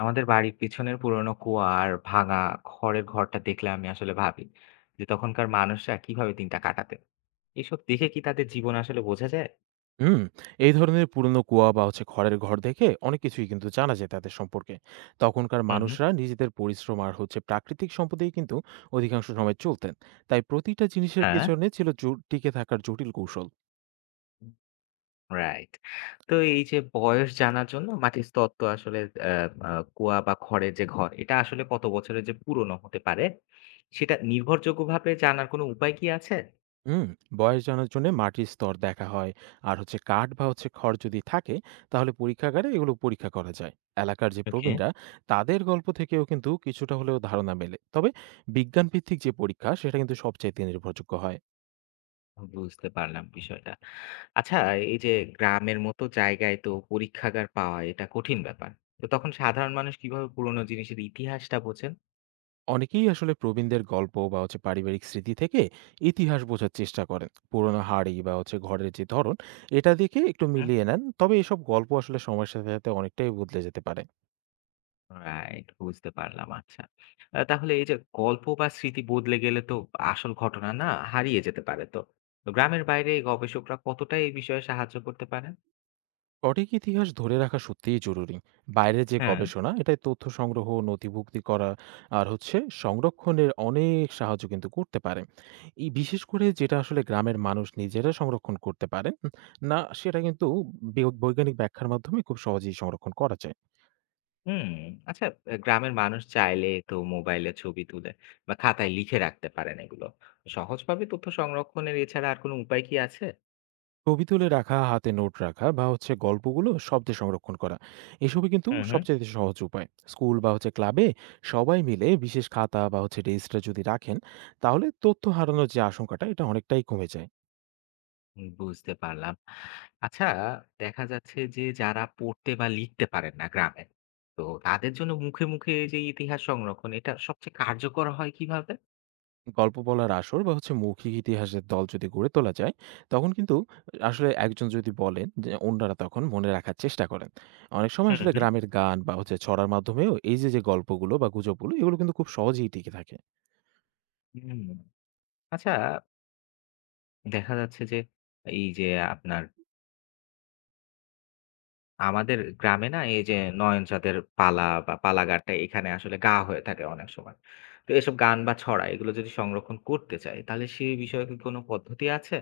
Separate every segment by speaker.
Speaker 1: আমাদের বাড়ির পিছনের পুরোনো কুয়া আর ভাঙা খড়ের ঘরটা দেখলে আমি আসলে ভাবি যে তখনকার মানুষরা কিভাবে দিনটা কাটাতেন। এসব দেখে কি তাদের জীবন আসলে বোঝা যায়?
Speaker 2: হুম, এই ধরনের পুরনো কুয়া বা খড়ের ঘর দেখে অনেক কিছুই কিন্তু জানা যায় তাদের সম্পর্কে। তখনকার
Speaker 1: হুম। হুম।
Speaker 2: মানুষরা নিজেদের পরিশ্রম আর প্রাকৃতিক সম্পদেই কিন্তু অধিকাংশ সময় চলতেন। তাই প্রতিটা জিনিসের
Speaker 1: হ্যাঁ।
Speaker 2: পেছনে ছিল জো টিকে থাকার জটিল কৌশল।
Speaker 1: রাইট। তো এই যে বয়স জানার জন্য মাটির তত্ত্ব আসলে আহ, আহ, কুয়া বা খড়ের যে ঘর এটা আসলে কত বছরের যে পুরনো হতে পারে সেটা নির্ভরযোগ্যভাবে জানার কোনো উপায় কি আছে?
Speaker 2: হুম, বয়স জানার জন্যে মাটির স্তর দেখা হয়। আর কাঠ বা খড় যদি থাকে তাহলে পরীক্ষাগারে এগুলো পরীক্ষা করা যায়। এলাকার যে
Speaker 1: ওকে।
Speaker 2: প্রবীণরা, তাদের গল্প থেকেও কিন্তু কিছুটা হলেও ধারণা মেলে। তবে বিজ্ঞানভিত্তিক যে পরীক্ষা সেটা কিন্তু সবচাইতে নির্ভরযোগ্য হয়।
Speaker 1: বুঝতে পারলাম বিষয়টা। আচ্ছা, এই যে গ্রামের মতো জায়গায় তো পরীক্ষাগার পাওয়া এটা কঠিন ব্যাপার। তো তখন সাধারণ মানুষ কিভাবে পুরনো জিনিসের ইতিহাসটা বোঝেন?
Speaker 2: অনেকেই আসলে প্রবীণদের গল্প বা পারিবারিক স্মৃতি থেকে ইতিহাস বোঝার চেষ্টা করেন। পুরোনো হাড়ি বা ঘরের যে ধরন, এটা দেখে একটু
Speaker 1: হুম।
Speaker 2: মিলিয়ে নেন। তবে এসব গল্প আসলে সময়ের সাথে সাথে অনেকটাই বদলে যেতে পারে।
Speaker 1: রাইট, বুঝতে পারলাম। আচ্ছা। তাহলে এই যে গল্প বা স্মৃতি বদলে গেলে তো আসল ঘটনা না হারিয়ে যেতে পারে তো। তো গ্রামের বাইরে এই গবেষকরা কতটা এই বিষয়ে সাহায্য করতে পারেন?
Speaker 2: সঠিক ইতিহাস ধরে রাখা সত্যিই জরুরি। বাইরে যে
Speaker 1: হ্যাঁ।
Speaker 2: গবেষণা, এটাই তথ্য সংগ্রহ, নথিভুক্তি করা আর সংরক্ষণের অনেক সাহায্য কিন্তু করতে পারে। এই বিশেষ করে যেটা আসলে গ্রামের মানুষ নিজেরা সংরক্ষণ করতে পারেন না, সেটা কিন্তু বৈজ্ঞানিক ব্যাখ্যার মাধ্যমে খুব সহজেই সংরক্ষণ করা যায়।
Speaker 1: হুম, আচ্ছা, গ্রামের মানুষ চাইলে তো মোবাইলে ছবি তুলে বা খাতায় লিখে রাখতে পারেন এগুলো। সহজভাবে তথ্য সংরক্ষণের এছাড়া আর কোনো উপায় কি আছে?
Speaker 2: ছবি তুলে রাখা, হাতে নোট রাখা বা গল্পগুলো শব্দে সংরক্ষণ করা, এসবই কিন্তু
Speaker 1: হুম, হুম।
Speaker 2: সবচেয়ে সহজ উপায়। স্কুল বা ক্লাবে সবাই মিলে বিশেষ খাতা বা রেজিস্টার যদি রাখেন, তাহলে তথ্য হারানোর যে আশঙ্কাটা, এটা অনেকটাই কমে যায়।
Speaker 1: হুম, বুঝতে পারলাম। আচ্ছা, দেখা যাচ্ছে যে যারা পড়তে বা লিখতে পারেন না গ্রামে, তো তাদের জন্য মুখে, মুখে যে ইতিহাস সংরক্ষণ এটা সবচেয়ে কার্যকর হয় কিভাবে?
Speaker 2: গল্প বলার আসর বা মৌখিক ইতিহাসের দল যদি গড়ে তোলা যায়, তখন কিন্তু আসলে একজন যদি বলেন, যে অন্যরা তখন মনে রাখার চেষ্টা করেন। অনেক সময়
Speaker 1: হুম,
Speaker 2: আসলে
Speaker 1: হুম।
Speaker 2: গ্রামের গান বা ছড়ার মাধ্যমেও এই যে যে গল্পগুলো বা গুজবগুলো, এগুলো কিন্তু খুব সহজেই টিকে থাকে।
Speaker 1: হুম, আচ্ছা, দেখা যাচ্ছে যে এই যে আপনার আমাদের গ্রামে না এই যে নয়ন চাঁদের পালা বা পালা গানটা এখানে আসলে গাওয়া হয়ে থাকে অনেক সময়। তো এসব গান বা ছড়া এগুলো যদি সংরক্ষণ করতে চাই তাহলে সে বিষয়ে কি কোনো পদ্ধতি আছে?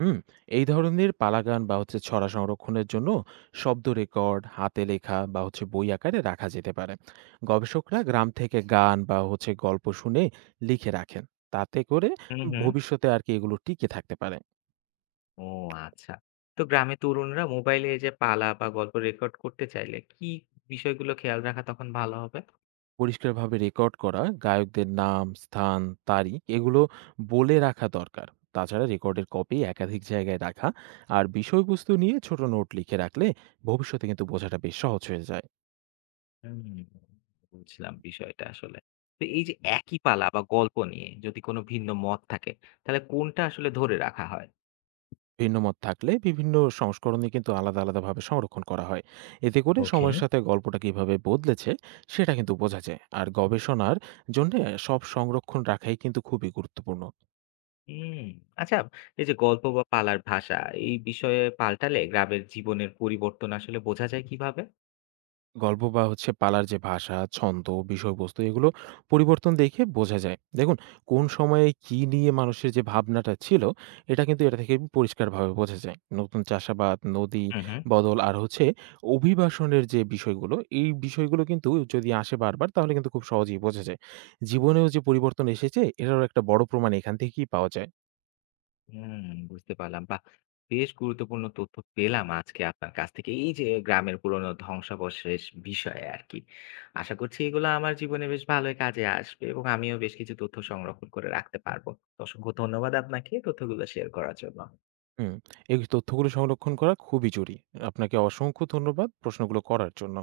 Speaker 2: হুম, এই ধরনের পালাগান বা ছড়া সংরক্ষণের জন্য শব্দ রেকর্ড, হাতে লেখা বা বই আকারে রাখা যেতে পারে। গবেষকরা গ্রাম থেকে গান বা গল্প শুনে লিখে রাখেন। তাতে করে
Speaker 1: হুম, হুম।
Speaker 2: ভবিষ্যতে আর কি এগুলো টিকে থাকতে পারে।
Speaker 1: ও আচ্ছা। তো গ্রামে তরুণরা মোবাইলে এই যে পালা বা গল্প রেকর্ড করতে চাইলে কি বিষয়গুলো খেয়াল রাখা তখন ভালো হবে?
Speaker 2: পরিষ্কারভাবে রেকর্ড করা, গায়কদের নাম, স্থান, তারিখ, এগুলো বলে রাখা দরকার। তাছাড়া রেকর্ডের কপি একাধিক জায়গায় রাখা আর বিষয়বস্তু নিয়ে ছোট নোট লিখে রাখলে ভবিষ্যতে কিন্তু বোঝাটা বেশ সহজ হয়ে যায়।
Speaker 1: হুম, বুঝলাম বিষয়টা আসলে। তো এই যে একই পালা বা গল্প নিয়ে যদি কোনো ভিন্ন মত থাকে তাহলে কোনটা আসলে ধরে রাখা হয়?
Speaker 2: ভিন্ন মত থাকলে বিভিন্ন সংস্করণে কিন্তু আলাদা, আলাদাভাবে সংরক্ষণ করা হয়। এতে করে
Speaker 1: ওকে।
Speaker 2: সময়ের সাথে গল্পটা কিভাবে বদলেছে সেটা কিন্তু বোঝা যায়। আর গবেষণার জন্যে সব সংরক্ষণ রাখাই কিন্তু খুবই গুরুত্বপূর্ণ।
Speaker 1: হুম, আচ্ছা, এই যে গল্প বা পালার ভাষা এই বিষয়ে পাল্টালে গ্রামের জীবনের পরিবর্তন আসলে বোঝা যায় কিভাবে?
Speaker 2: গল্প বা পালার যে ভাষা, ছন্দ, বিষয়বস্তু, এগুলো পরিবর্তন দেখে বোঝা যায়। দেখুন, কোন সময়ে কি নিয়ে মানুষের যে ভাবনাটা ছিল, এটা কিন্তু এটা থেকে পরিষ্কারভাবে বোঝা যায়। নতুন চাষাবাদ, নদী
Speaker 1: হুম। হুম।
Speaker 2: বদল আর অভিবাসনের যে বিষয়গুলো, এই বিষয়গুলো কিন্তু যদি আসে বারবার, তাহলে কিন্তু খুব সহজেই বোঝা যায়। জীবনেও যে পরিবর্তন এসেছে, এটারও একটা বড় প্রমাণ এখান থেকেই পাওয়া যায়।
Speaker 1: হুম, বুঝতে পারলাম বা বেশ গুরুত্বপূর্ণ তথ্য পেলাম আজকে আপনার কাছ থেকে। এই যে গ্রামের পুরনো ধ্বংসাবশেষ বিষয়ে আর কি, আশা করছি এগুলো আমার জীবনে বেশ ভালোই কাজে আসবে এবং আমিও বেশ কিছু তথ্য সংরক্ষণ করে রাখতে পারবো। তো অসংখ্য ধন্যবাদ আপনাকে তথ্যগুলো শেয়ার করার জন্য।
Speaker 2: হুম, এই তথ্যগুলো সংরক্ষণ করা খুবই জরুরি। আপনাকে অসংখ্য ধন্যবাদ প্রশ্নগুলো করার জন্য।